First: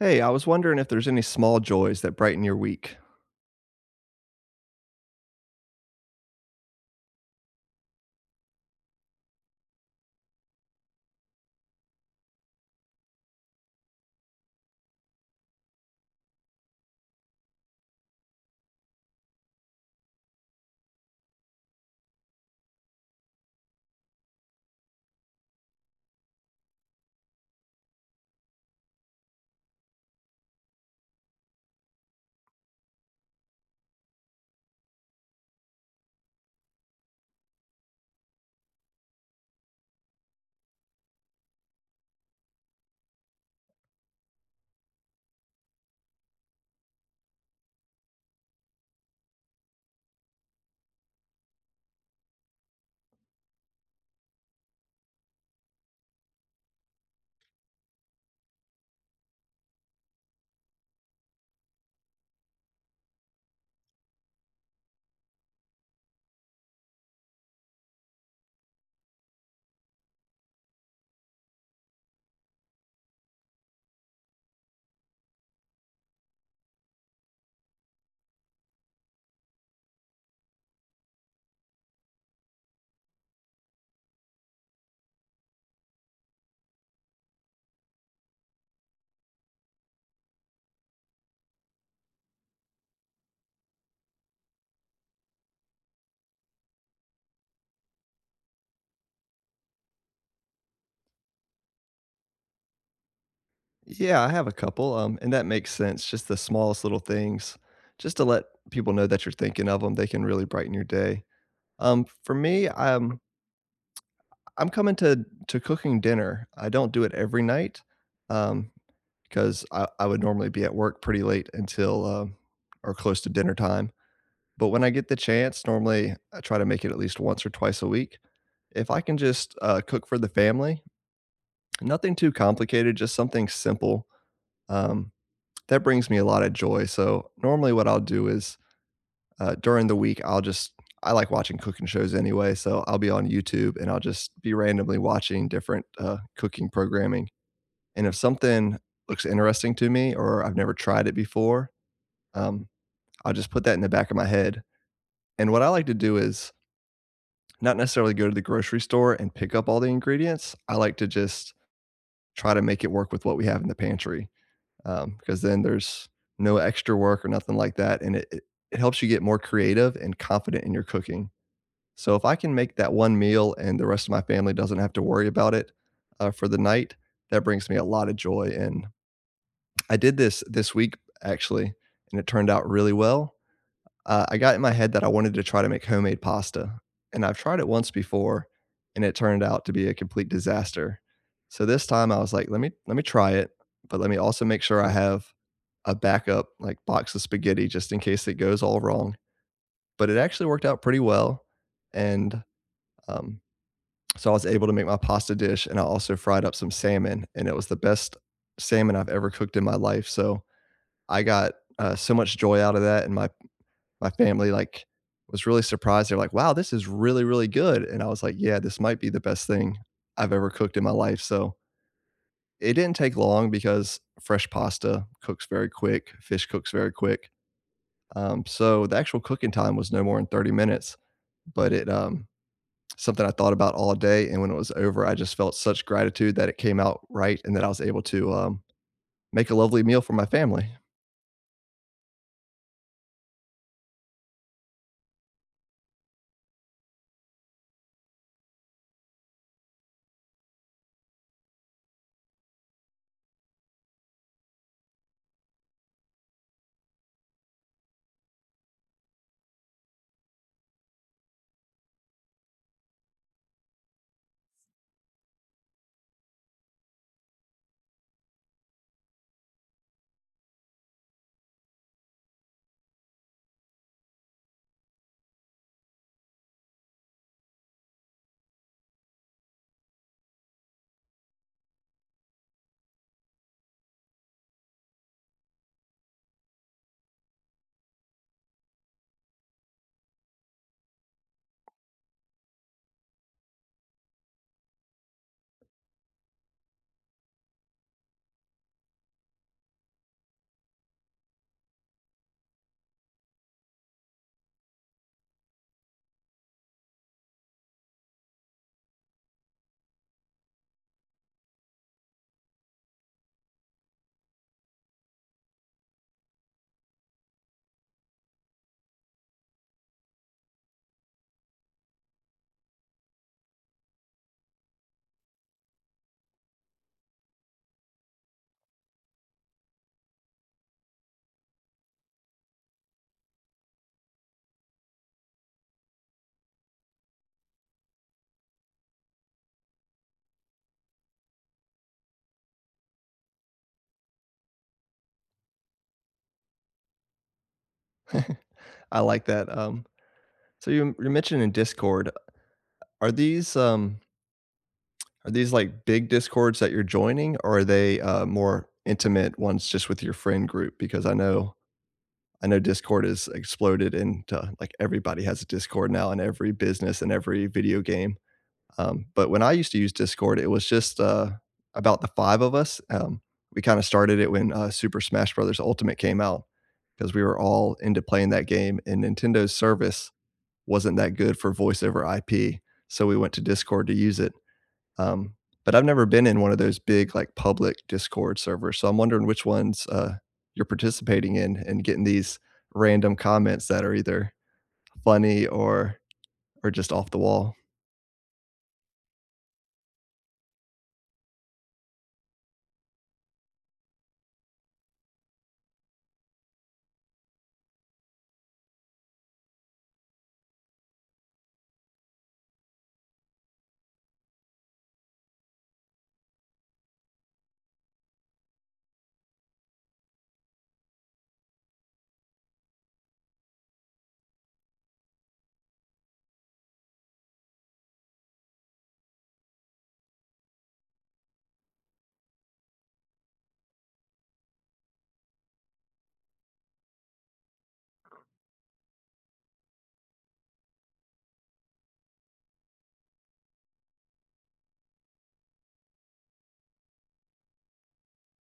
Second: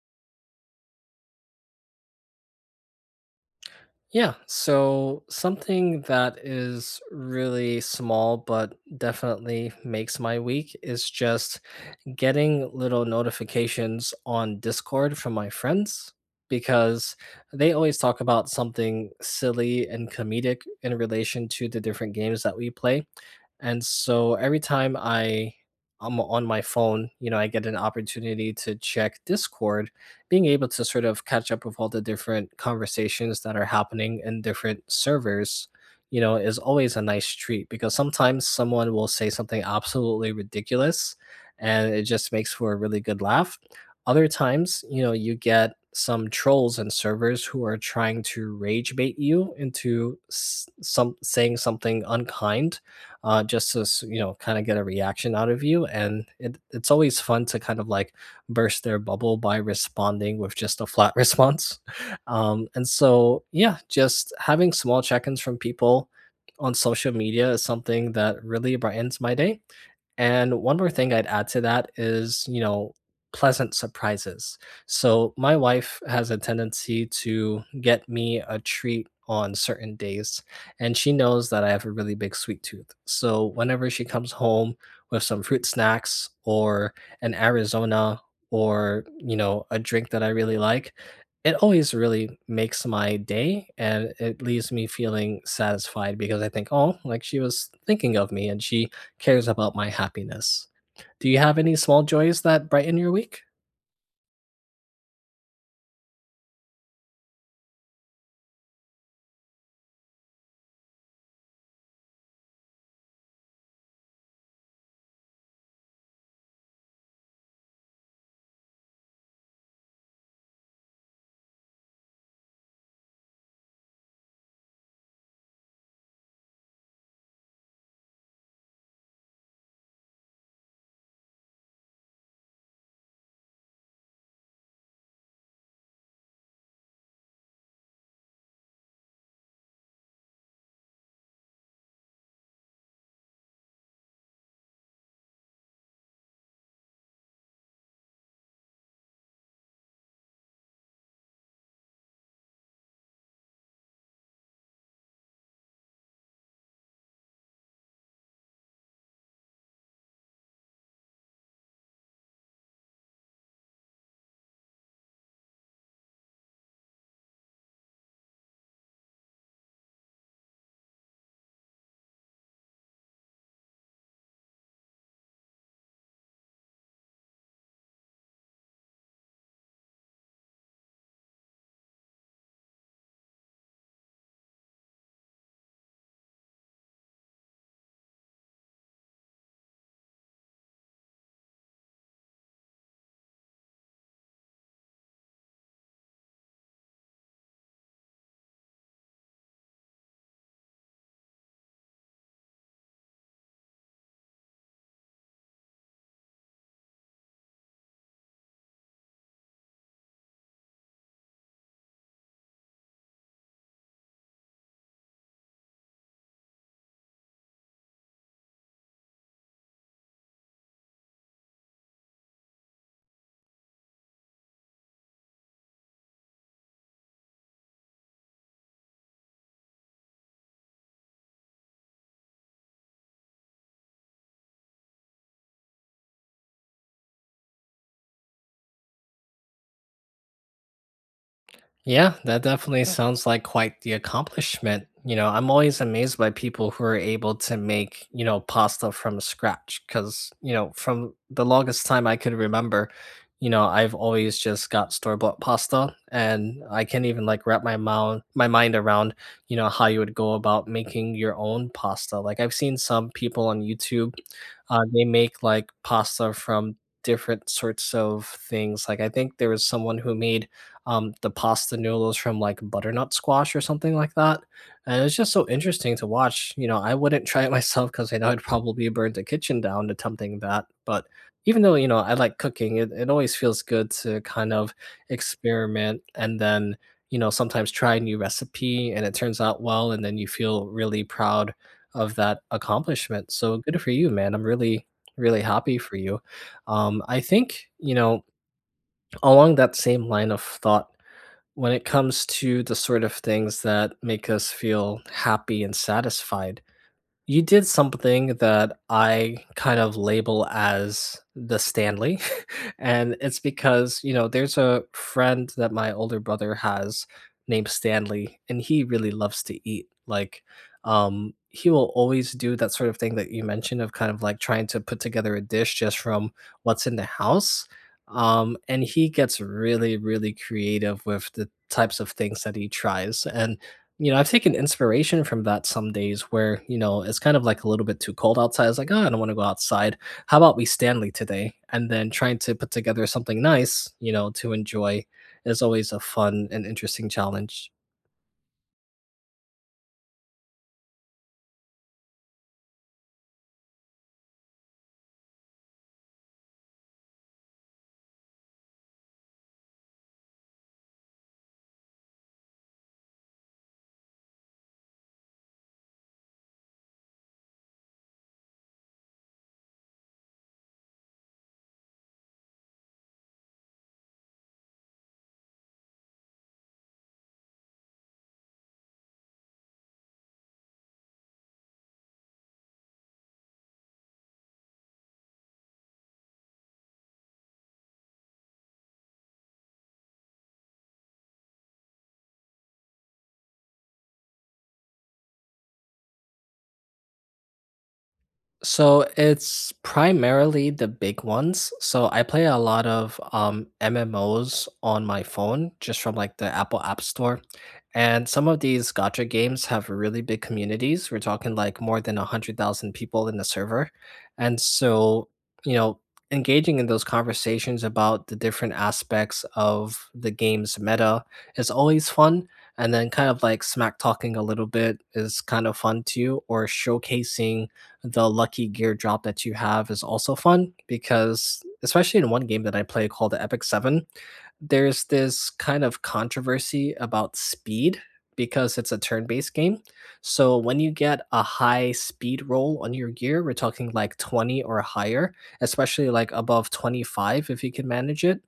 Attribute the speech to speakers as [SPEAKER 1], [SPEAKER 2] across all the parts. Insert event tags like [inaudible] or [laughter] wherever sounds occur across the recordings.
[SPEAKER 1] Hey, I was wondering if there's any small joys that brighten your week.
[SPEAKER 2] Yeah, so something that is really small but definitely makes my week is just getting little notifications on Discord from my friends because they always talk about something silly and comedic in relation to the different games that we play. And so every time I am on my phone, you know, I get an opportunity to check Discord, being able to sort of catch up with all the different conversations that are happening in different servers, you know, is always a nice treat because sometimes someone will say something absolutely ridiculous and it just makes for a really good laugh. Other times, you know, you get some trolls and servers who are trying to rage bait you into some saying something unkind, just to kind of get a reaction out of you. And it's always fun to kind of like burst their bubble by responding with just a flat [laughs] response. And so yeah, just having small check-ins from people on social media is something that really brightens my day. And one more thing I'd add to that is, you know, pleasant surprises. So my wife has a tendency to get me a treat on certain days, and she knows that I have a really big sweet tooth. So whenever she comes home with some fruit snacks or an Arizona or, you know, a drink that I really like, it always really makes my day and it leaves me feeling satisfied because I think, oh, like she was thinking of me and she cares about my happiness. Do you have any small joys that brighten your week?
[SPEAKER 1] Yeah, I have a couple, and that makes sense. Just the smallest little things, just to let people know that you're thinking of them, they can really brighten your day. For me, I'm coming to cooking dinner. I don't do it every night, um, because I would normally be at work pretty late until or close to dinner time. But when I get the chance, normally I try to make it at least once or twice a week if I can just cook for the family. Nothing too complicated, just something simple. Um, that brings me a lot of joy. So normally what I'll do is during the week, I like watching cooking shows anyway, so I'll be on YouTube and I'll just be randomly watching different cooking programming. And if something looks interesting to me or I've never tried it before, um, I'll just put that in the back of my head. And what I like to do is not necessarily go to the grocery store and pick up all the ingredients. I like to just try to make it work with what we have in the pantry. Because then there's no extra work or nothing like that, and it it helps you get more creative and confident in your cooking. So if I can make that one meal and the rest of my family doesn't have to worry about it, for the night, that brings me a lot of joy, and I did this this week actually, and it turned out really well. I got in my head that I wanted to try to make homemade pasta, and I've tried it once before, and it turned out to be a complete disaster. So this time I was like, "Let me try it, but let me also make sure I have a backup like box of spaghetti just in case it goes all wrong." But it actually worked out pretty well, and um, so I was able to make my pasta dish, and I also fried up some salmon, and it was the best salmon I've ever cooked in my life. So I got so much joy out of that, and my family like was really surprised. They're like, "Wow, this is really really good," and I was like, "Yeah, this might be the best thing I've ever cooked in my life." So it didn't take long because fresh pasta cooks very quick, fish cooks very quick. So the actual cooking time was no more than 30 minutes, but it something I thought about all day, and when it was over, I just felt such gratitude that it came out right and that I was able to make a lovely meal for my family.
[SPEAKER 2] Yeah, that definitely sounds like quite the accomplishment. You know, I'm always amazed by people who are able to make, you know, pasta from scratch because, you know, from the longest time I could remember, you know, I've always just got store-bought pasta and I can't even like wrap my mind around, you know, how you would go about making your own pasta. Like I've seen some people on YouTube. They make like pasta from different sorts of things. Like I think there was someone who made the pasta noodles from like butternut squash or something like that, and it's just so interesting to watch. You know, I wouldn't try it [laughs] myself because I know I'd probably burn the kitchen down attempting that. But even though you know I like cooking, it always feels good to kind of experiment and then, you know, sometimes try a new recipe and it turns out well and then you feel really proud of that accomplishment. So good for you, man. I'm really, really happy for you. I think, you know, along that same line of thought, when it comes to the sort of things that make us feel happy and satisfied, you did something that I kind of label as the Stanley, [laughs] and it's because, you know, there's a friend that my older brother has named Stanley, and he really loves to eat. Like, he will always do that sort of thing that you mentioned of kind of like trying to put together a dish just from what's in the house. And he gets really, really creative with the types of things that he tries. And you know, I've taken inspiration from that some days where, you know, it's kind of like a little bit too cold outside. It's like, oh, I don't want to go outside. How about we Stanley today? And then trying to put together something nice, you know, to enjoy is always a fun and interesting challenge.
[SPEAKER 1] [laughs] I like that. So you mentioned in Discord, are these um are these like big discords that you're joining, or are they more intimate ones just with your friend group? Because I know Discord has exploded into like everybody has a Discord now, and every business and every video game. But when I used to use Discord, it was just about the five of us. We kind of started it when Super Smash Brothers Ultimate came out because we were all into playing that game, and Nintendo's service wasn't that good for voice over IP, so we went to Discord to use it. Um, but I've never been in one of those big like public Discord servers, so I'm wondering which ones you're participating in and getting these random comments that are either funny or just off the wall.
[SPEAKER 2] So it's primarily the big ones. So I play a lot of MMOs on my phone just from like the Apple App Store. And some of these gotcha games have really big communities. We're talking like more than 100,000 people in the server. And so, you know, engaging in those conversations about the different aspects of the game's meta is always fun. And then kind of like smack talking a little bit is kind of fun too, or showcasing the lucky gear drop that you have is also fun because especially in one game that I play called the Epic 7, there's this kind of controversy about speed because it's a turn-based game. So when you get a high speed roll on your gear, we're talking like 20 or higher, especially like above 25 if you can manage it.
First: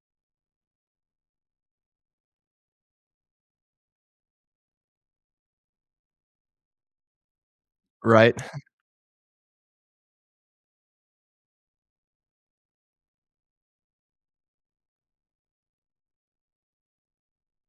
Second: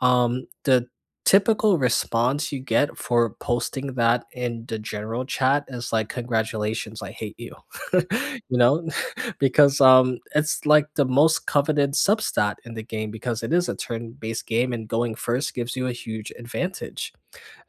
[SPEAKER 2] The typical response you get for posting that in the general chat is like, congratulations, I hate you. [laughs]
[SPEAKER 1] Right?
[SPEAKER 2] You
[SPEAKER 1] [laughs]
[SPEAKER 2] know? [laughs] Because it's like the most coveted substat in the game because it is a turn-based game and going first gives you a huge advantage.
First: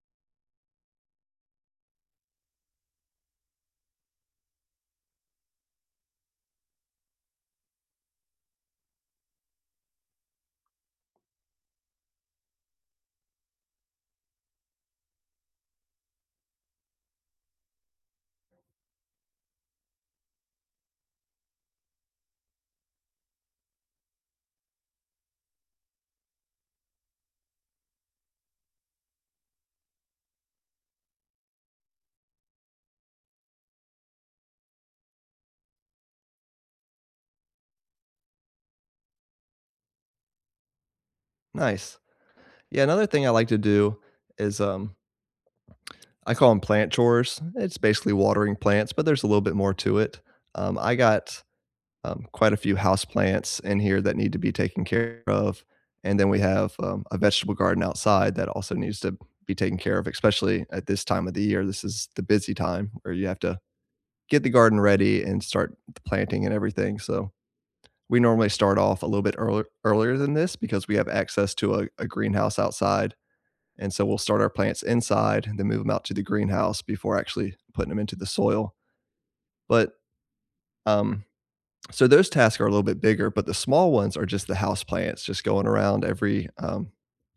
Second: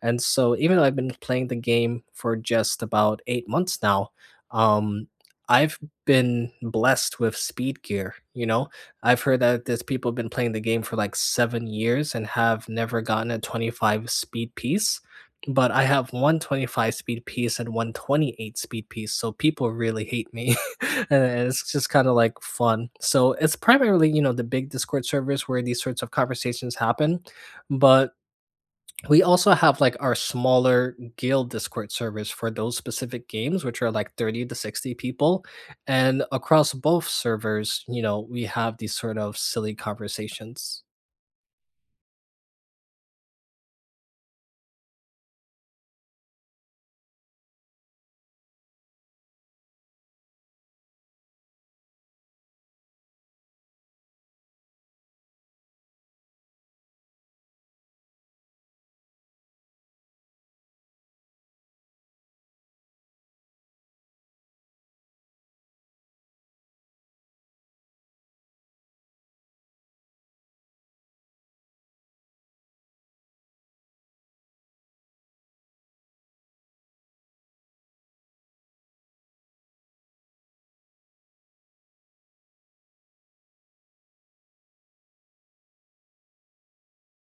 [SPEAKER 2] And so even though I've been playing the game for just about 8 months now, um, I've been blessed with speed gear, you know? I've heard that there's people been playing the game for like 7 years and have never gotten a 25 speed piece. But I have one 25 speed piece and one 28 speed piece, so people really hate me. [laughs] And it's just kind of like fun. So it's primarily, you know, the big Discord servers where these sorts of conversations happen. But we also have, like, our smaller guild Discord servers for those specific games, which are, like, 30 to 60 people, and across both servers, you know, we have these sort of silly conversations.
[SPEAKER 1] Nice. Yeah, another thing I like to do is, I call them plant chores. It's basically watering plants, but there's a little bit more to it. I got, quite a few house plants in here that need to be taken care of, and then we have, a vegetable garden outside that also needs to be taken care of, especially at this time of the year. This is the busy time where you have to get the garden ready and start the planting and everything, so we normally start off a little bit earlier than this because we have access to a greenhouse outside, and so we'll start our plants inside and then move them out to the greenhouse before actually putting them into the soil. But um, so those tasks are a little bit bigger, but the small ones are just the house plants, just going around every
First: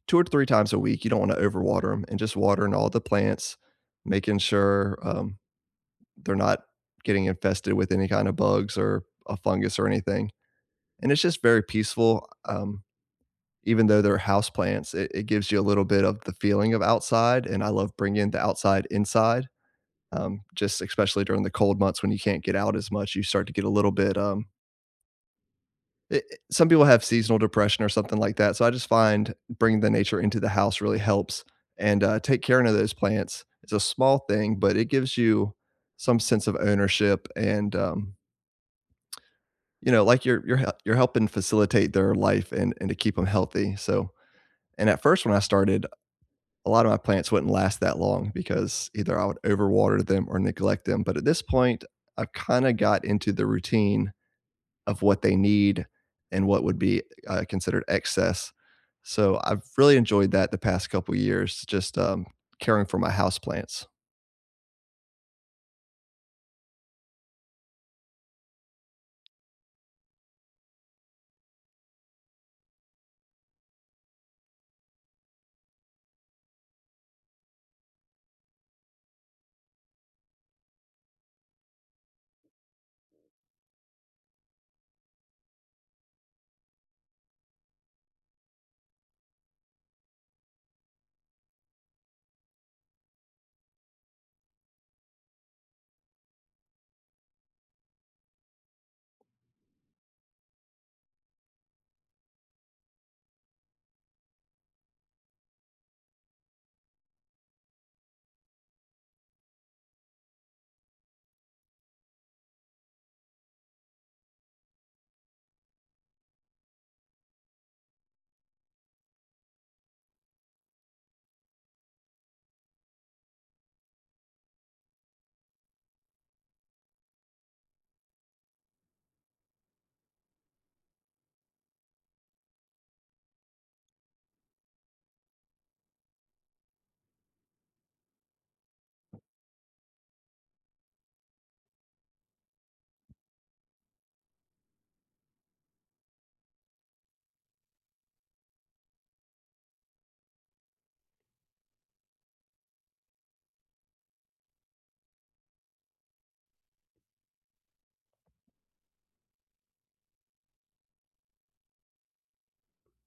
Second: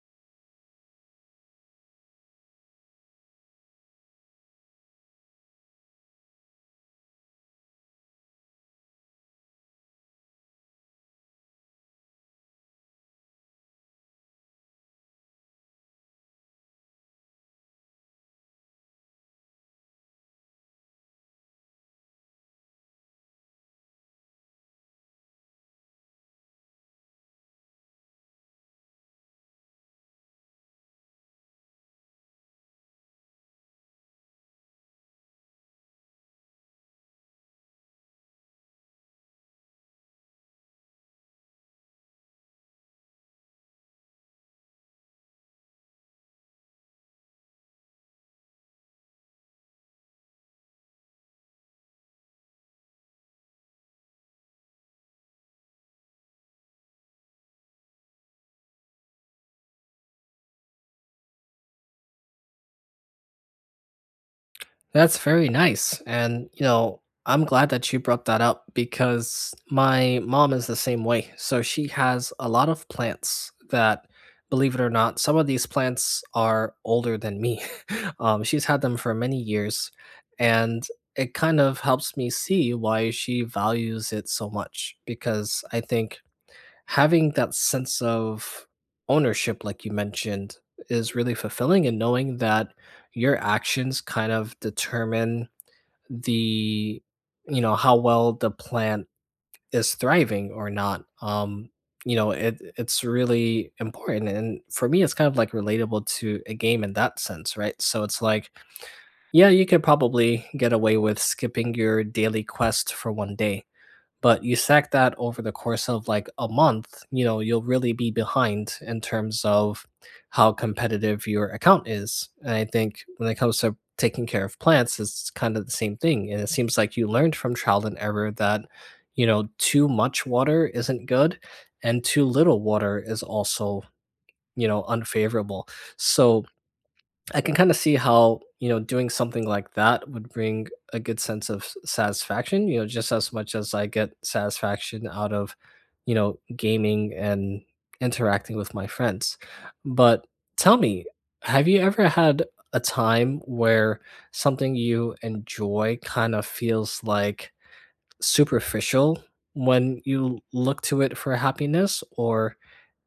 [SPEAKER 1] two or three times a week. You don't want to overwater them and just watering all the plants, making sure they're not getting infested with any kind of bugs or a fungus or anything. And it's just very peaceful. Even though they're house plants, it gives you a little bit of the feeling of outside. And I love bringing the outside inside. Just especially during the cold months when you can't get out as much, you start to get a little bit, some people have seasonal depression or something like that. So I just find bringing the nature into the house really helps and take care of those plants. It's a small thing, but it gives you some sense of ownership and, you know, like you're helping facilitate their life and to keep them healthy. So, and at first when I started, a lot of my plants wouldn't last that long because either I would overwater them or neglect them. But at this point, I've kind of got into the routine of what they need and what would be considered excess. So I've really enjoyed that the past couple years, just caring for my house plants.
[SPEAKER 2] That's very nice, and, you know, I'm glad that you brought that up because my mom is the same way. So she has a lot of plants that, believe it or not, some of these plants are older than me. She's had them for many years, and it kind of helps me see why she values it so much because I think having that sense of ownership, like you mentioned, is really fulfilling, and knowing that your actions kind of determine the, you know, how well the plant is thriving or not, it's really important, and for me it's kind of like relatable to a game in that sense, right? So it's like, yeah, you could probably get away with skipping your daily quest for one day, but you stack that over the course of like a month, you know, you'll really be behind in terms of how competitive your account is. And I think when it comes to taking care of plants, it's kind of the same thing. And it seems like you learned from trial and error that, you know, too much water isn't good and too little water is also, you know, unfavorable. So I can kind of see how, you know, doing something like that would bring a good sense of satisfaction, you know, just as much as I get satisfaction out of, you know, gaming and interacting with my friends. But tell me, have you ever had a time where something you enjoy kind of feels like superficial when you look to it for happiness? Or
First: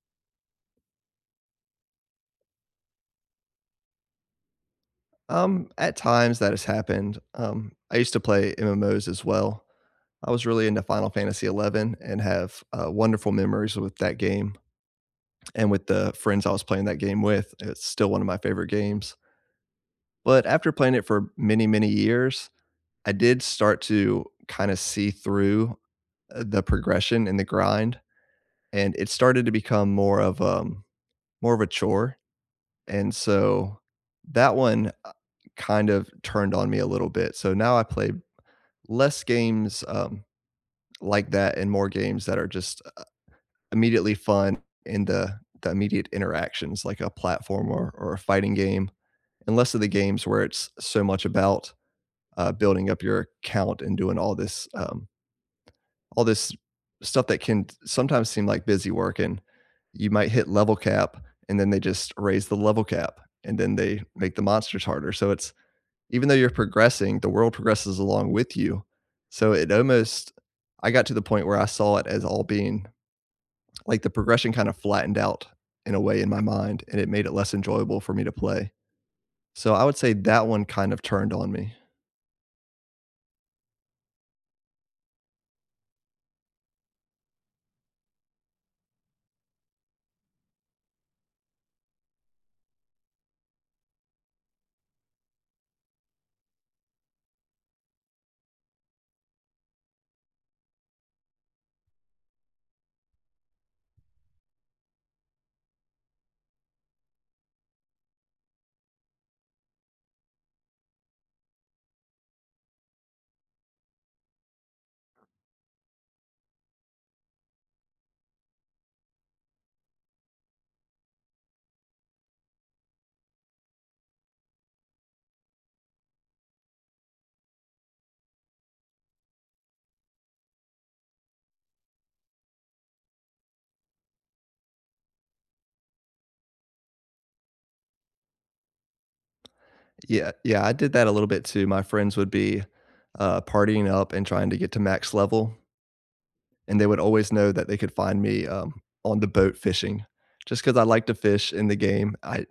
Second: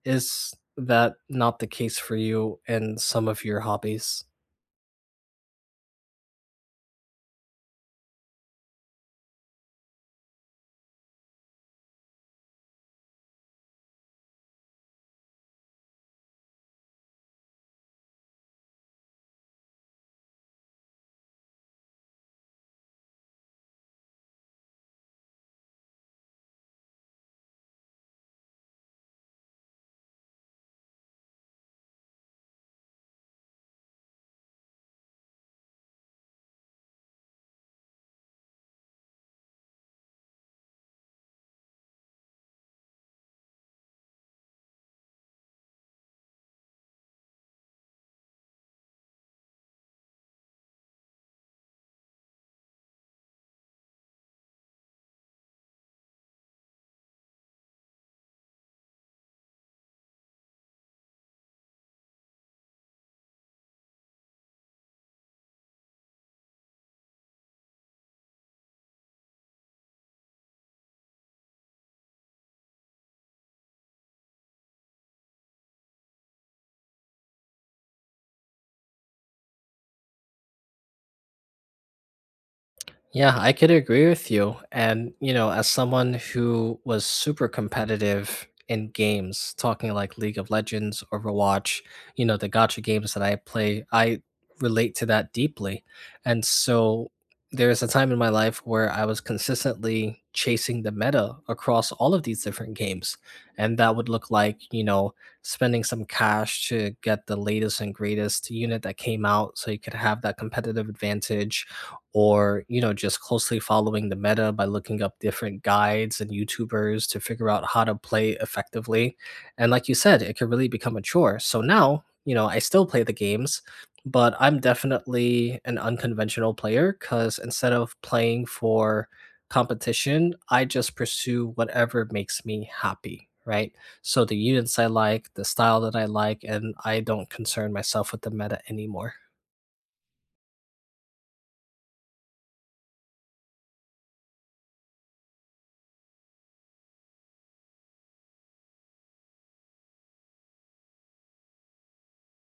[SPEAKER 2] is that not the case for you in some of your hobbies?
[SPEAKER 1] At times that has happened. I used to play MMOs as well. I was really into Final Fantasy XI and have wonderful memories with that game and with the friends I was playing that game with. It's still one of my favorite games. But after playing it for many, many years, I did start to kind of see through the progression and the grind, and it started to become more of a chore. And so that one kind of turned on me a little bit. So now I play less games like that and more games that are just immediately fun in the immediate interactions like a platformer or a fighting game, and less of the games where it's so much about, building up your account and doing all this stuff that can sometimes seem like busy work, and you might hit level cap, and then they just raise the level cap, and then they make the monsters harder, so it's even though you're progressing, the world progresses along with you, so it almost I got to the point where I saw it as all being like the progression kind of flattened out in a way in my mind and it made it less enjoyable for me to play. So I would say that one kind of turned on me.
[SPEAKER 2] Yeah, I could agree with you. And, you know, as someone who was super competitive in games, talking like League of Legends, Overwatch, you know, the gotcha games that I play, I relate to that deeply. And so there's a time in my life where I was consistently chasing the meta across all of these different games. And that would look like, you know, spending some cash to get the latest and greatest unit that came out so you could have that competitive advantage, or, you know, just closely following the meta by looking up different guides and youtubers to figure out how to play effectively. And like you said, it can really become a chore. So now, you know, I still play the games, but I'm definitely an unconventional player because instead of playing for competition, I just pursue whatever makes me happy, right? So the units I like, the style that I like, and I don't concern myself with the meta anymore.
[SPEAKER 1] Yeah, yeah, I did that a little bit too. My friends would be partying up and trying to get to max level, and they would always know that they could find me on the boat fishing, just because I like to fish in the game. I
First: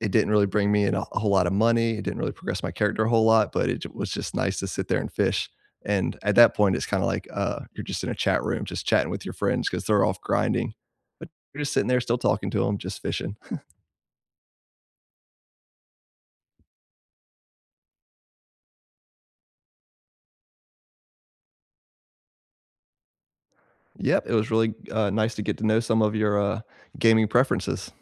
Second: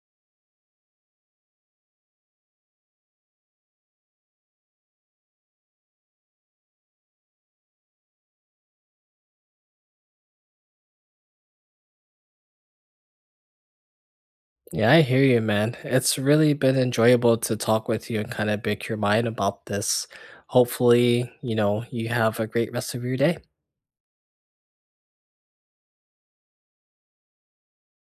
[SPEAKER 1] it didn't really bring me in a whole lot of money. It didn't really progress my character a whole lot, but it was just nice to sit there and fish. And at that point, it's kind of like you're just in a chat room, just chatting with your friends because they're off grinding, but you're just sitting there, still talking to them, just fishing.
[SPEAKER 2] Yeah, I hear you, man. It's really been enjoyable to talk with you and kind of pick your mind about this. Hopefully, you know, you have a great rest of your day.
[SPEAKER 1] Yep, it was really nice to get to know some of your gaming preferences.